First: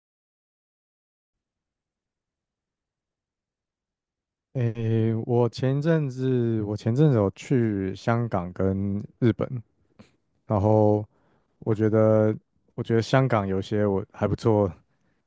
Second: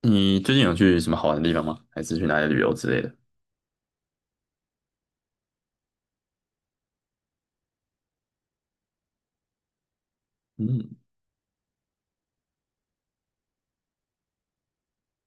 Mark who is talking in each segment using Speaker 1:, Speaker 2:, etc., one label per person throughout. Speaker 1: 你最近有去什么好玩的地方吗？还是去哪里旅游之类的？
Speaker 2: 诶，我前阵子有去香港跟日本，然
Speaker 1: 嗯。
Speaker 2: 后我觉得我觉得香港有些我还不错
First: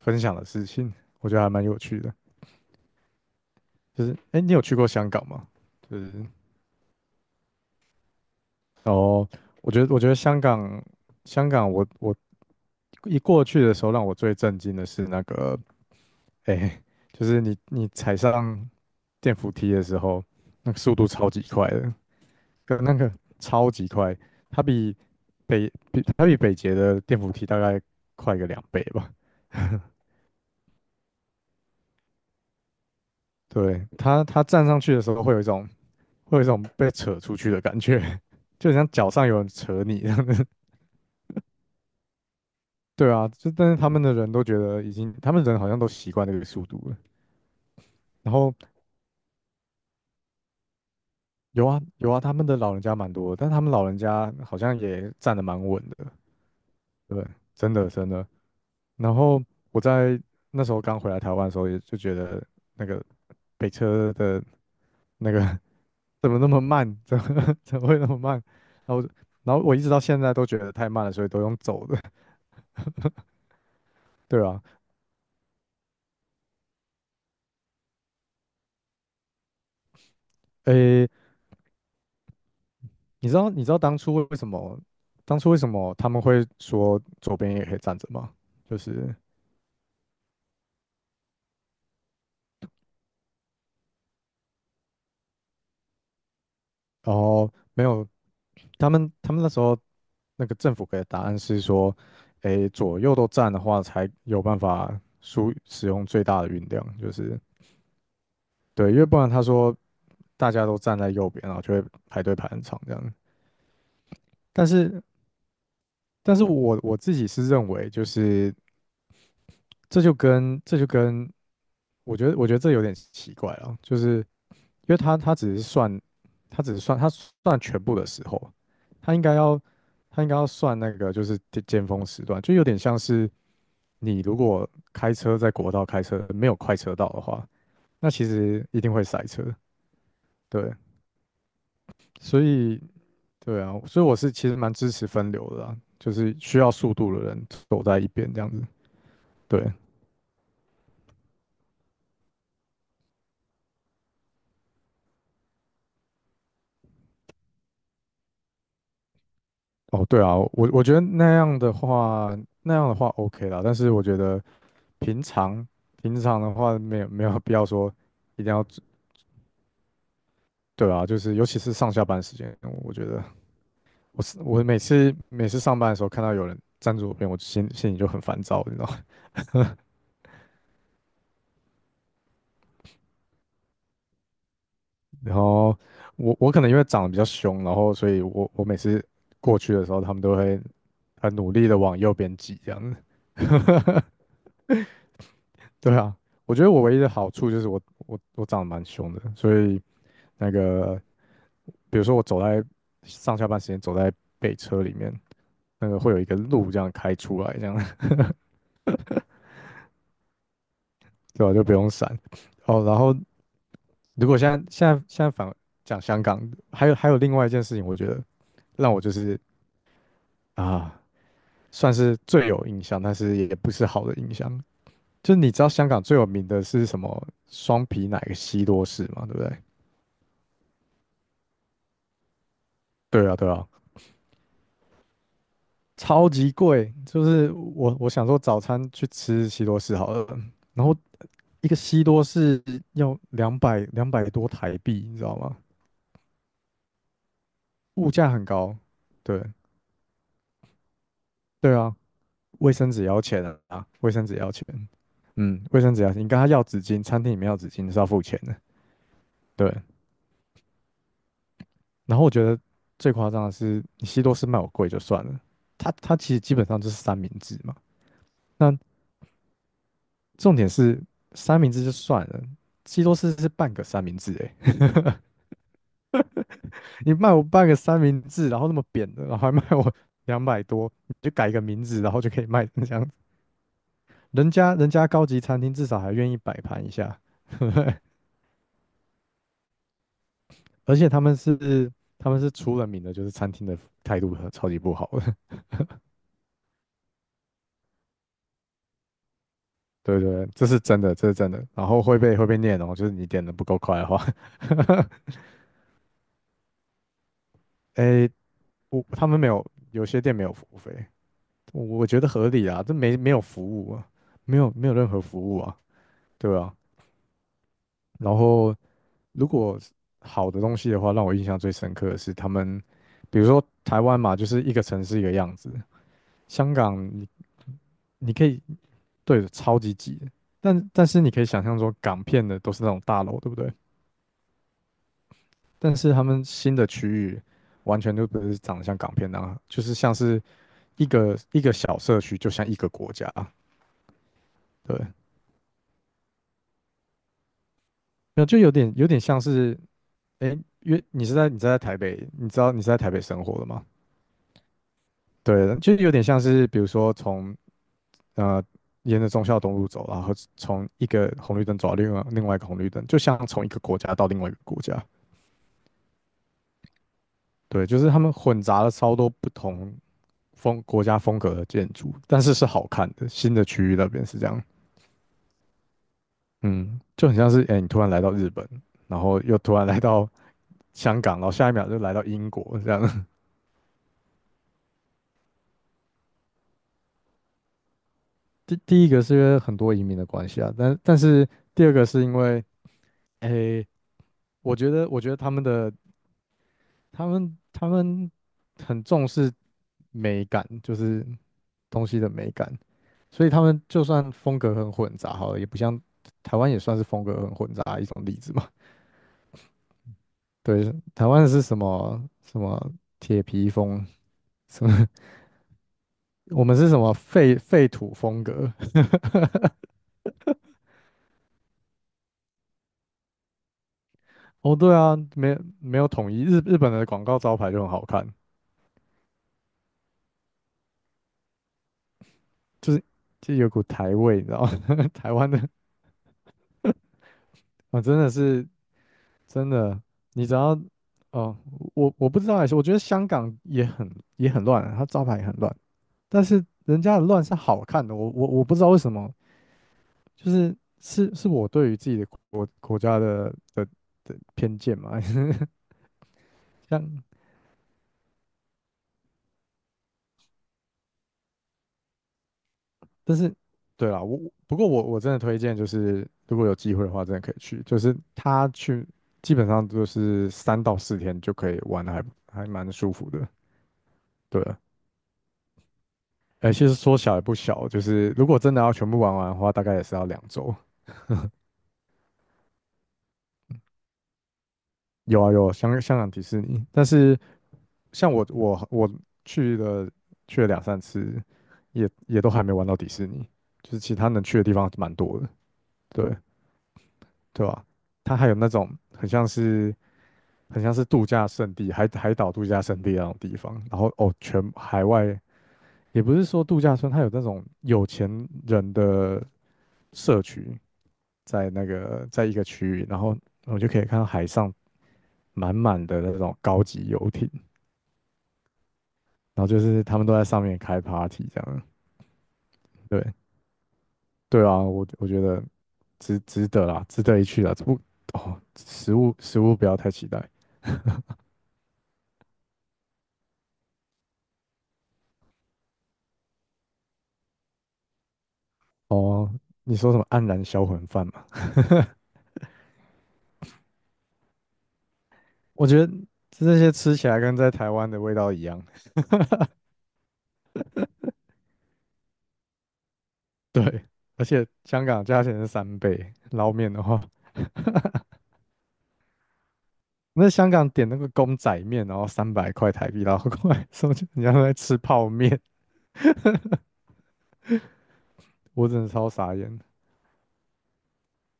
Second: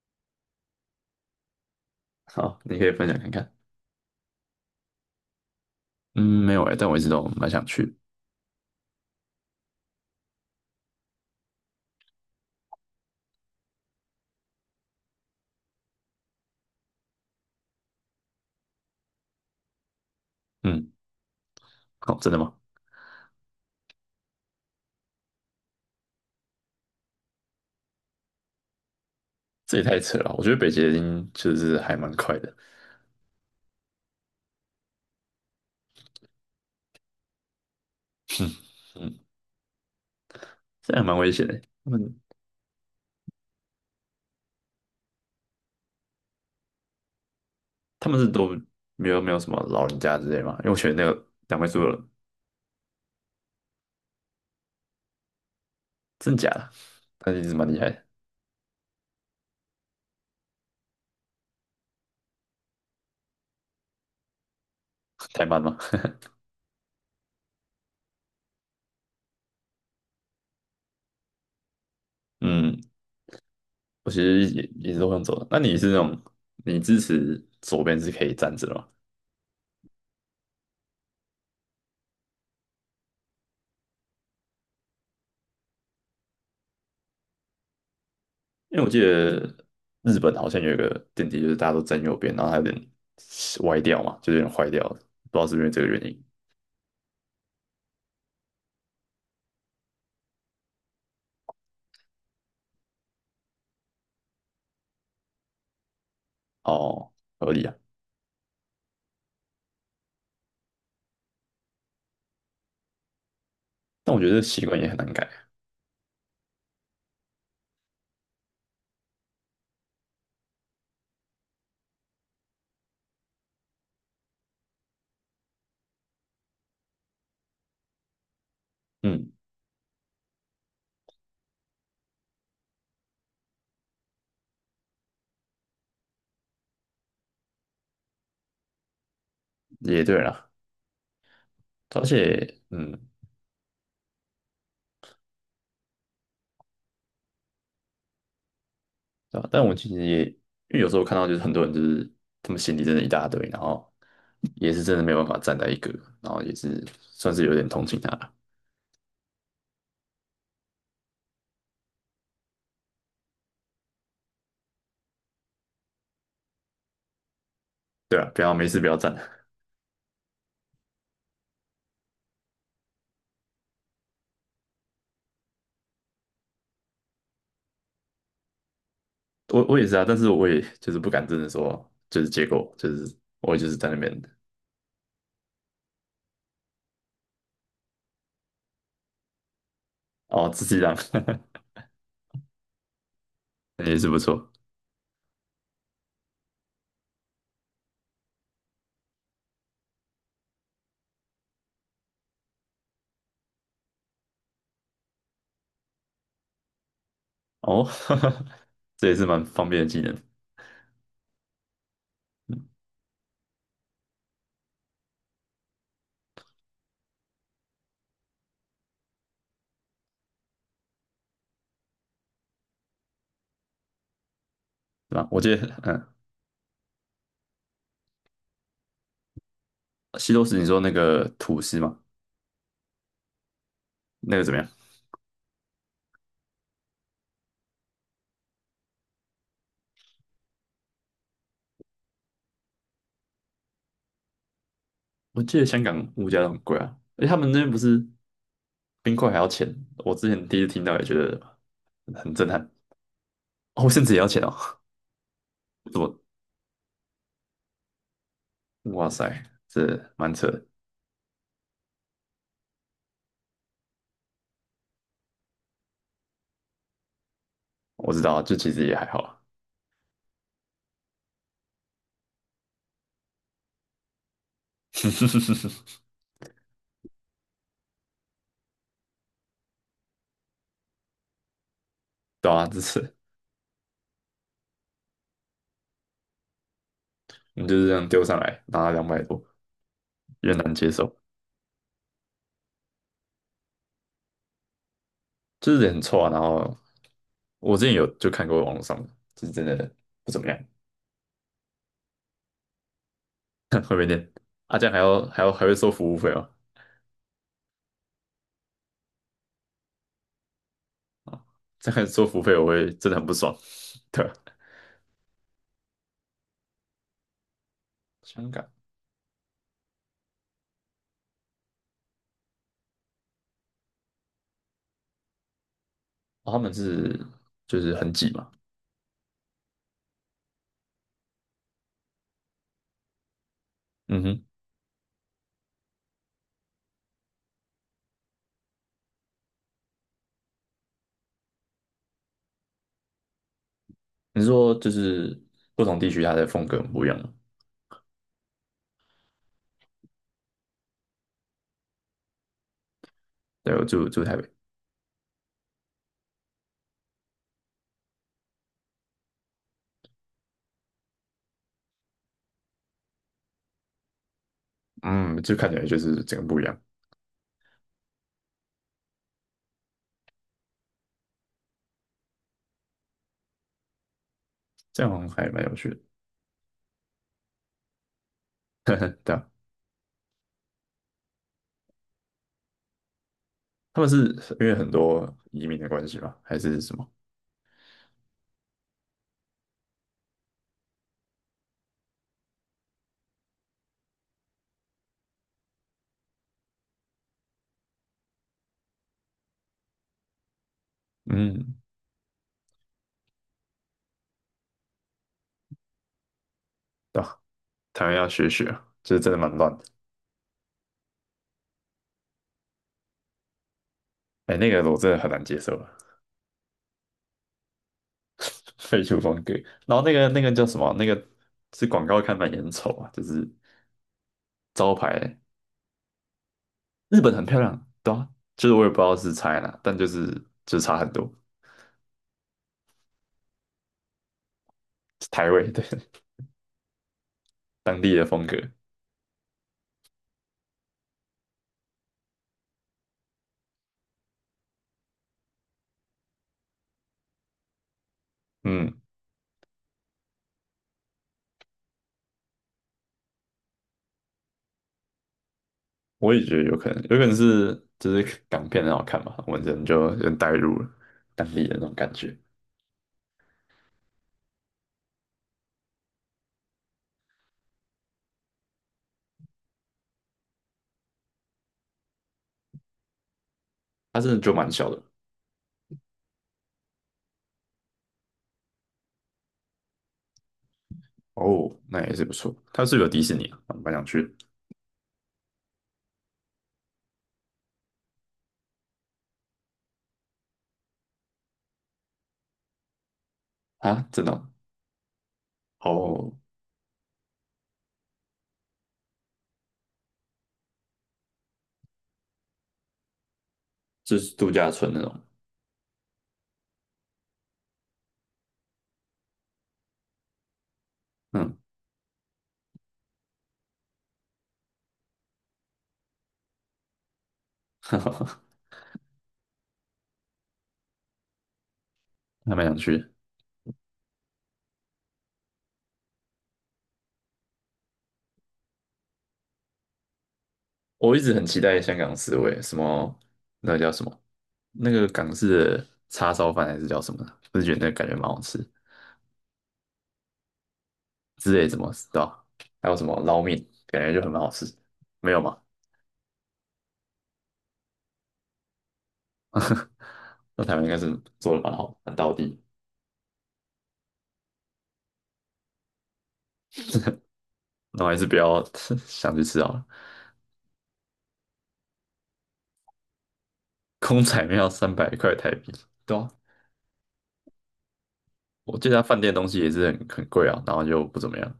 Speaker 2: 分享的事情，我觉得还蛮有趣的。
Speaker 1: 好，你可以分享看看。
Speaker 2: 就是诶，你有去过香港吗？就是
Speaker 1: 嗯，没有哎、但我一直都蛮想去。
Speaker 2: 哦，我觉得香港我一过去的时候，让我最震惊的是那个诶，就是你踩上电扶梯的时候，那个
Speaker 1: 嗯。
Speaker 2: 速度超级快的，
Speaker 1: 哦，真的吗？
Speaker 2: 跟那个超级快。它比它比北捷的电扶梯大概快个2倍吧。
Speaker 1: 这也太扯了！我觉得北捷已经就是还蛮快的。
Speaker 2: 对，它站上去的时候会有一种被扯出去的感觉，就很像脚
Speaker 1: 嗯。
Speaker 2: 上有人扯你一样的。
Speaker 1: 这还蛮危险的。他们
Speaker 2: 对啊，就但是他们的人都觉得已经，他们人好像都习惯这个速度了。
Speaker 1: 他们是
Speaker 2: 然
Speaker 1: 都
Speaker 2: 后
Speaker 1: 没有没有什么老人家之类吗？因为我觉得那个两位
Speaker 2: 有
Speaker 1: 数
Speaker 2: 啊
Speaker 1: 的，
Speaker 2: 有啊，他们的老人家蛮多的，但他们老人家好像也站得蛮稳的。
Speaker 1: 真假的？
Speaker 2: 对，
Speaker 1: 那一直蛮
Speaker 2: 真
Speaker 1: 厉
Speaker 2: 的
Speaker 1: 害的。
Speaker 2: 真的。然后我在那时候刚回来台湾的时候，也就觉得那个北车的那个
Speaker 1: 太慢吗？
Speaker 2: 怎么那么慢？怎么会那么慢？然后我就然后我一直到现在都觉得太慢了，所以都用走的，
Speaker 1: 嗯。我其
Speaker 2: 对
Speaker 1: 实也
Speaker 2: 啊。
Speaker 1: 也是都想走的。那你是那种你支持左边是可以站着的吗？
Speaker 2: 诶，你知道当初为什么他们会说左边也可以站着吗？就
Speaker 1: 因为我记
Speaker 2: 是
Speaker 1: 得日本好像有一个电梯，就是大家都站右边，然后它有点歪掉嘛，就是有点坏掉了，不知道是不是这个原因。
Speaker 2: 然后没有他们那时候那个政府给的答案是说，诶，左右都站的话才有办法使用最大的运量，
Speaker 1: 哦，
Speaker 2: 就是
Speaker 1: 合理啊。
Speaker 2: 对，因为不然他说大家都站在右边，然后就会排队排很长这样。
Speaker 1: 但我觉得习
Speaker 2: 但
Speaker 1: 惯也很
Speaker 2: 是
Speaker 1: 难改。
Speaker 2: 但是我自己是认为，就是这就跟这就跟，我觉得这有点奇怪啊，就是因为他只是算，他算全部的时候，他应
Speaker 1: 嗯。
Speaker 2: 该要他应该要算那个就是尖峰时段，就有点像是你如果开车在国道开车没有快车道的话，那其实一定会塞车，
Speaker 1: 也对啦，
Speaker 2: 对，
Speaker 1: 而
Speaker 2: 所
Speaker 1: 且
Speaker 2: 以对啊，所以我是其实蛮支持分流的啦，就是需要速度的人走在一边这样子，
Speaker 1: 对吧？
Speaker 2: 对。
Speaker 1: 但我其实也，因为有时候看到就是很多人就是他们行李真的一大堆，然后也是真的没有办法站在一个，然后也是算是有点同情他了。
Speaker 2: 哦，对啊，我觉得那样的话，那样的话 OK 啦。但是我觉得平常平常的话，没有没有必要说
Speaker 1: 对啊，不
Speaker 2: 一
Speaker 1: 要
Speaker 2: 定要
Speaker 1: 没事
Speaker 2: 做
Speaker 1: 不要站。
Speaker 2: 对啊，就是尤其是上下班时间，我觉得我每次上班的时候看到有人站左边，我就心里就很烦躁，你知道吗？
Speaker 1: 我也是啊，但是我也就是不敢真的说就是结果就是我也就是在那边。
Speaker 2: 然后我可能因为长得比较凶，然后所以我每次过去的时候，他们都
Speaker 1: 哦，
Speaker 2: 会
Speaker 1: 自己让
Speaker 2: 很努力 的往右边挤这样子。
Speaker 1: 那也是 不错。
Speaker 2: 对啊，我觉得我唯一的好处就是我长得蛮凶的，所以那个比如说我走在上下班时间走在北车里面，那个会有一个路这样开出来，这样
Speaker 1: 哦，这也是蛮方便的技能，是
Speaker 2: 对吧，就不用闪。哦，然后如果现在讲香港，还有另外一件事情，我觉得让我就是啊，算是最有印象，但是也不是好的印象。
Speaker 1: 吧？
Speaker 2: 就是
Speaker 1: 我
Speaker 2: 你
Speaker 1: 记
Speaker 2: 知道
Speaker 1: 得，
Speaker 2: 香港
Speaker 1: 嗯，
Speaker 2: 最有名的是什么双皮奶西多士嘛，对不对？
Speaker 1: 西多士你说那个吐司嘛，
Speaker 2: 对啊，对啊。
Speaker 1: 那个怎么样？
Speaker 2: 超级贵，就是我想说早餐去吃西多士好了，然后一个西多士要两百多台币，你知道
Speaker 1: 我
Speaker 2: 吗？
Speaker 1: 记得香港物价都很贵啊，而且他们那边不是
Speaker 2: 物价很高，
Speaker 1: 冰块还
Speaker 2: 对
Speaker 1: 要钱，我之前第一次听到也觉得
Speaker 2: 对啊，
Speaker 1: 很震撼。
Speaker 2: 卫生纸也要钱啊，
Speaker 1: 哦，甚
Speaker 2: 卫
Speaker 1: 至也要
Speaker 2: 生纸也
Speaker 1: 钱
Speaker 2: 要
Speaker 1: 哦。
Speaker 2: 钱，嗯，卫 生
Speaker 1: 怎
Speaker 2: 纸要
Speaker 1: 么？
Speaker 2: 钱，你跟他要纸巾，餐厅里面要纸巾是要付钱的，
Speaker 1: 哇塞，
Speaker 2: 对。
Speaker 1: 这蛮扯的。
Speaker 2: 然后我觉得最夸张的是，你西多士卖我贵就算了，它其实基本上就是三明治嘛，
Speaker 1: 我知道啊，就其
Speaker 2: 那
Speaker 1: 实也还好啊。
Speaker 2: 重点是三明治就算了，西多士是半个三明治诶，你卖我半个三明治，然后那么扁的，然后还卖我 两百多，你就改个名字，然后就可以
Speaker 1: 对啊，
Speaker 2: 卖
Speaker 1: 这
Speaker 2: 成这样
Speaker 1: 次
Speaker 2: 子。人家人家高级餐厅至少还愿意摆盘一下，对
Speaker 1: 你
Speaker 2: 不
Speaker 1: 就是这
Speaker 2: 对？
Speaker 1: 样丢上来，拿了200多，有点难接
Speaker 2: 而且
Speaker 1: 受。
Speaker 2: 他们是出了名的，就是餐厅的态度很超级不好的。
Speaker 1: 就是人很臭啊。然后我之前有就看过网络上的，就是真的
Speaker 2: 对对
Speaker 1: 不怎么
Speaker 2: 对，
Speaker 1: 样。
Speaker 2: 这是真的，这是真的。然后会被念哦，就是你点的不够
Speaker 1: 后
Speaker 2: 快
Speaker 1: 面
Speaker 2: 的话，
Speaker 1: 念啊，这样还要 还要还会收服务费哦。
Speaker 2: 诶，他们没有，有些店没有服务费，
Speaker 1: 啊，
Speaker 2: 我
Speaker 1: 这样
Speaker 2: 我觉
Speaker 1: 收
Speaker 2: 得
Speaker 1: 服务
Speaker 2: 合
Speaker 1: 费我
Speaker 2: 理啊，
Speaker 1: 会
Speaker 2: 这
Speaker 1: 真
Speaker 2: 没
Speaker 1: 的很
Speaker 2: 没
Speaker 1: 不
Speaker 2: 有
Speaker 1: 爽。
Speaker 2: 服务啊，
Speaker 1: 对啊。
Speaker 2: 没有没有任何服务啊，对啊。然
Speaker 1: 香港，
Speaker 2: 后如果好的东西的话，让我印象最深刻的是他们，比如说台湾嘛，就是一个城市一个样子，
Speaker 1: 哦，他们
Speaker 2: 香港
Speaker 1: 是
Speaker 2: 你
Speaker 1: 就是很挤
Speaker 2: 可
Speaker 1: 嘛。
Speaker 2: 以对超级挤的但是你可以想象说港片的都是那种大楼，对不对？
Speaker 1: 嗯哼。
Speaker 2: 但是他们新的区域完全就不是长得像港片那样，就是像是一个一个小社区，就像一个国家，
Speaker 1: 你是说就
Speaker 2: 对，
Speaker 1: 是不同地区它的风格很不一样吗？
Speaker 2: 那就有点像是，哎，因为你是在台北，你知道你是在台北生活的
Speaker 1: 对，
Speaker 2: 吗？
Speaker 1: 我住台北。
Speaker 2: 对，就有点像是，比如说从呃，沿着忠孝东路走，然后从一个红绿灯走到另外一个红绿灯，就像从一个国家到另外一个国家。
Speaker 1: 嗯，就看起来就是整个不一样。
Speaker 2: 对，就是他们混杂了超多不同国家风格的建筑，但是是好看的。新的区域那边是这样，
Speaker 1: 这样好像还蛮有趣的。
Speaker 2: 嗯，就很像是哎、诶你突然来到日本，
Speaker 1: 对
Speaker 2: 然后
Speaker 1: 啊，
Speaker 2: 又突然来到香港，然后下一秒就来到英国这样。
Speaker 1: 他们是因为很多移民的关系吧，还是什么？
Speaker 2: 第一个是因为很多移民的关系啊，但是第二个是因为哎、诶我觉得，我觉得他们的他们他们很重视美感，就是
Speaker 1: 嗯，
Speaker 2: 东西的美感，所以他们就算风格很混杂，好了，也不像台湾也算是
Speaker 1: 对
Speaker 2: 风格
Speaker 1: 啊，
Speaker 2: 很混杂的一
Speaker 1: 台湾
Speaker 2: 种
Speaker 1: 要
Speaker 2: 例
Speaker 1: 学
Speaker 2: 子
Speaker 1: 学，
Speaker 2: 嘛。
Speaker 1: 就是真的蛮乱的。
Speaker 2: 对，台湾是什么什么铁皮风，
Speaker 1: 哎，那
Speaker 2: 什
Speaker 1: 个我
Speaker 2: 么
Speaker 1: 真的很 难接受啊。
Speaker 2: 我们是什么废土风格？
Speaker 1: 废除风格。然后那个叫什么啊？那个是广告看板也很丑啊，就是
Speaker 2: 哦，
Speaker 1: 招
Speaker 2: 对啊，
Speaker 1: 牌。
Speaker 2: 没有统一，日本的
Speaker 1: 日
Speaker 2: 广
Speaker 1: 本
Speaker 2: 告
Speaker 1: 很
Speaker 2: 招
Speaker 1: 漂
Speaker 2: 牌就
Speaker 1: 亮，
Speaker 2: 很好
Speaker 1: 对啊，
Speaker 2: 看，
Speaker 1: 就是我也不知道是差在哪，但就是就是差很多。
Speaker 2: 就是就有股台味，你知道吗？台
Speaker 1: 台
Speaker 2: 湾的
Speaker 1: 味，对 当
Speaker 2: 啊，
Speaker 1: 地
Speaker 2: 真
Speaker 1: 的
Speaker 2: 的
Speaker 1: 风格。
Speaker 2: 是。真的，你只要哦，我不知道还是我觉得香港也很也很乱啊它招牌也很乱，但是人家的乱是好看的，我不知道为
Speaker 1: 嗯，
Speaker 2: 什么，就是是我对于自己的国家的偏见嘛，
Speaker 1: 我也觉得有可 能，
Speaker 2: 像
Speaker 1: 有可能是就是港片很好看嘛，我们人就人带入了当地的那种感觉。
Speaker 2: 但是对啦，我不过我真的推荐就是如果有机会的话，真的可以去，就是他去基本上就是3到4天就可以玩的还蛮舒服的，
Speaker 1: 它真的就
Speaker 2: 对
Speaker 1: 蛮
Speaker 2: 啊。
Speaker 1: 小的。
Speaker 2: 哎，其实说小也不小，就是如果真的要全部玩完的话，大概也是要2周。
Speaker 1: 哦，那也是不错。它是不是有迪士尼啊，蛮想去的。
Speaker 2: 有啊有，香港迪士尼，但是像我去了两三次，也都还没玩到迪士尼，就是
Speaker 1: 啊，
Speaker 2: 其
Speaker 1: 真
Speaker 2: 他
Speaker 1: 的
Speaker 2: 能
Speaker 1: 哦。
Speaker 2: 去的地方蛮多的，
Speaker 1: 好，
Speaker 2: 对，对吧，它还有那种很像是度假胜地，海岛度假胜地那种地方，然后
Speaker 1: 就
Speaker 2: 哦，
Speaker 1: 是度假
Speaker 2: 全
Speaker 1: 村那
Speaker 2: 海
Speaker 1: 种。
Speaker 2: 外也不是说度假村，它有那种有钱人的社区，
Speaker 1: 嗯，
Speaker 2: 在那个在一个区域，然后我就可以看到海上满满的那种高级游艇，
Speaker 1: 还
Speaker 2: 然后就是他们都在上面开 party 这样。
Speaker 1: 蛮想去的。
Speaker 2: 对对啊，我我觉得值得啦，值得一去啦。这不哦，食物不要太期待
Speaker 1: 我一直很期待香港四味，什么那个叫什么，那个港式的叉烧饭还是叫什么的，我就觉得那个感觉蛮好吃，
Speaker 2: 哦。你说什么黯然销魂饭嘛？
Speaker 1: 之类什么，对吧？还有什么捞面，感觉就很蛮好吃，没有吗？
Speaker 2: 我觉得这些吃起来跟在台湾的味道一样。
Speaker 1: 那台湾应该是做的蛮好，蛮到地。
Speaker 2: 对，而且香港价钱是3倍，捞面的话，
Speaker 1: 那我还是不要 想去吃好了。
Speaker 2: 那香港点那个公仔面，然后300块台币，然后过来说
Speaker 1: 空
Speaker 2: 就
Speaker 1: 仔
Speaker 2: 人家
Speaker 1: 面
Speaker 2: 都
Speaker 1: 要
Speaker 2: 在
Speaker 1: 三
Speaker 2: 吃
Speaker 1: 百
Speaker 2: 泡
Speaker 1: 块台
Speaker 2: 面，
Speaker 1: 币，对啊，我
Speaker 2: 我
Speaker 1: 记得
Speaker 2: 真
Speaker 1: 他
Speaker 2: 的
Speaker 1: 饭
Speaker 2: 超
Speaker 1: 店东
Speaker 2: 傻
Speaker 1: 西也
Speaker 2: 眼的。
Speaker 1: 是很很贵啊，然后就不怎么样。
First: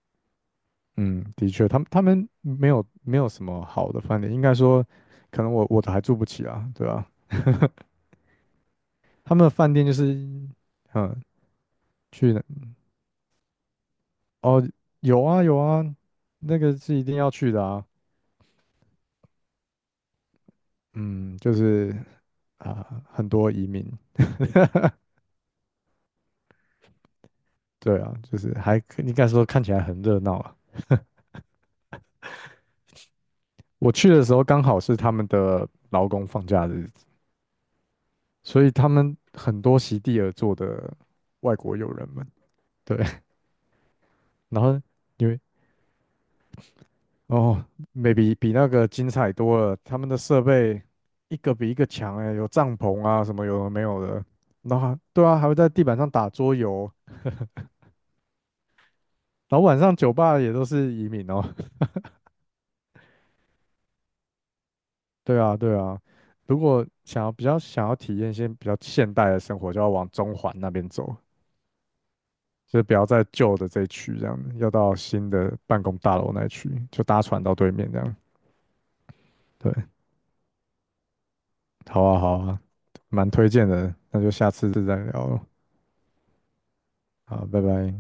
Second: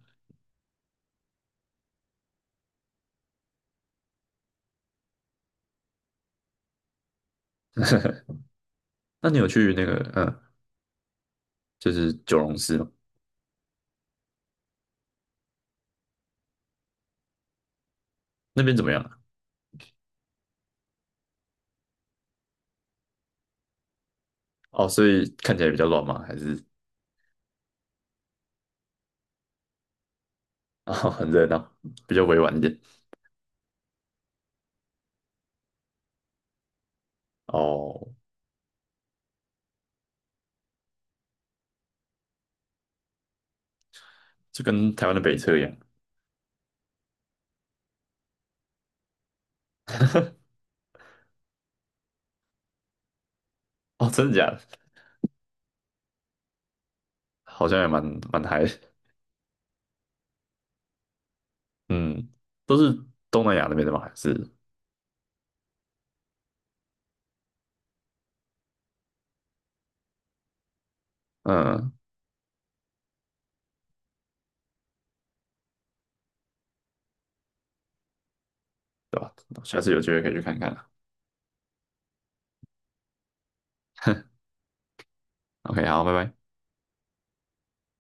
Speaker 2: 嗯，的确，他们没有没有什么好的饭店，应该说，可能我都还住不起啊，对吧，
Speaker 1: 那
Speaker 2: 他
Speaker 1: 你
Speaker 2: 们
Speaker 1: 有
Speaker 2: 的
Speaker 1: 去
Speaker 2: 饭
Speaker 1: 那
Speaker 2: 店就
Speaker 1: 个
Speaker 2: 是，
Speaker 1: 嗯，
Speaker 2: 嗯，
Speaker 1: 就是
Speaker 2: 去
Speaker 1: 九
Speaker 2: 哪
Speaker 1: 龙寺吗？
Speaker 2: 哦，有啊有啊，那个是一定要去的啊。
Speaker 1: 那边怎么样啊？
Speaker 2: 嗯，就是啊，很多移民，
Speaker 1: 哦，所以看起来比较乱吗？还是
Speaker 2: 对啊，就是还可应该说看起来很热闹啊。
Speaker 1: 啊 很热闹，比较委婉一点？
Speaker 2: 我去的时候刚好是他们的劳工放假日，
Speaker 1: 哦，
Speaker 2: 所以他们很多席地而坐的外国友人们，对，
Speaker 1: 就
Speaker 2: 然后
Speaker 1: 跟台湾的
Speaker 2: 因
Speaker 1: 北
Speaker 2: 为
Speaker 1: 车一样。
Speaker 2: 哦，maybe 比那个精彩多了，他们的设 备一个比一个强哎，有帐篷啊什么有的没有
Speaker 1: 哦，
Speaker 2: 的，
Speaker 1: 真的假的？
Speaker 2: 然后还对啊，还会在地板上打桌游，
Speaker 1: 好像也蛮嗨的。
Speaker 2: 然后晚上酒吧也都是移民哦，
Speaker 1: 嗯，都是东南亚那边的吗？还是
Speaker 2: 对啊对啊，如果想要比较想要体验一些比较现代的生活，就要往中环那边走。
Speaker 1: 嗯，
Speaker 2: 就是不要在旧的这一区这样要到新的办公大楼那一区，就搭船到对面这样。
Speaker 1: 对吧？
Speaker 2: 对，
Speaker 1: 下次有机会可以去看看啊。
Speaker 2: 好啊，好啊，蛮推荐的，那就 下次再聊了，
Speaker 1: OK，好，拜拜。
Speaker 2: 好，拜拜。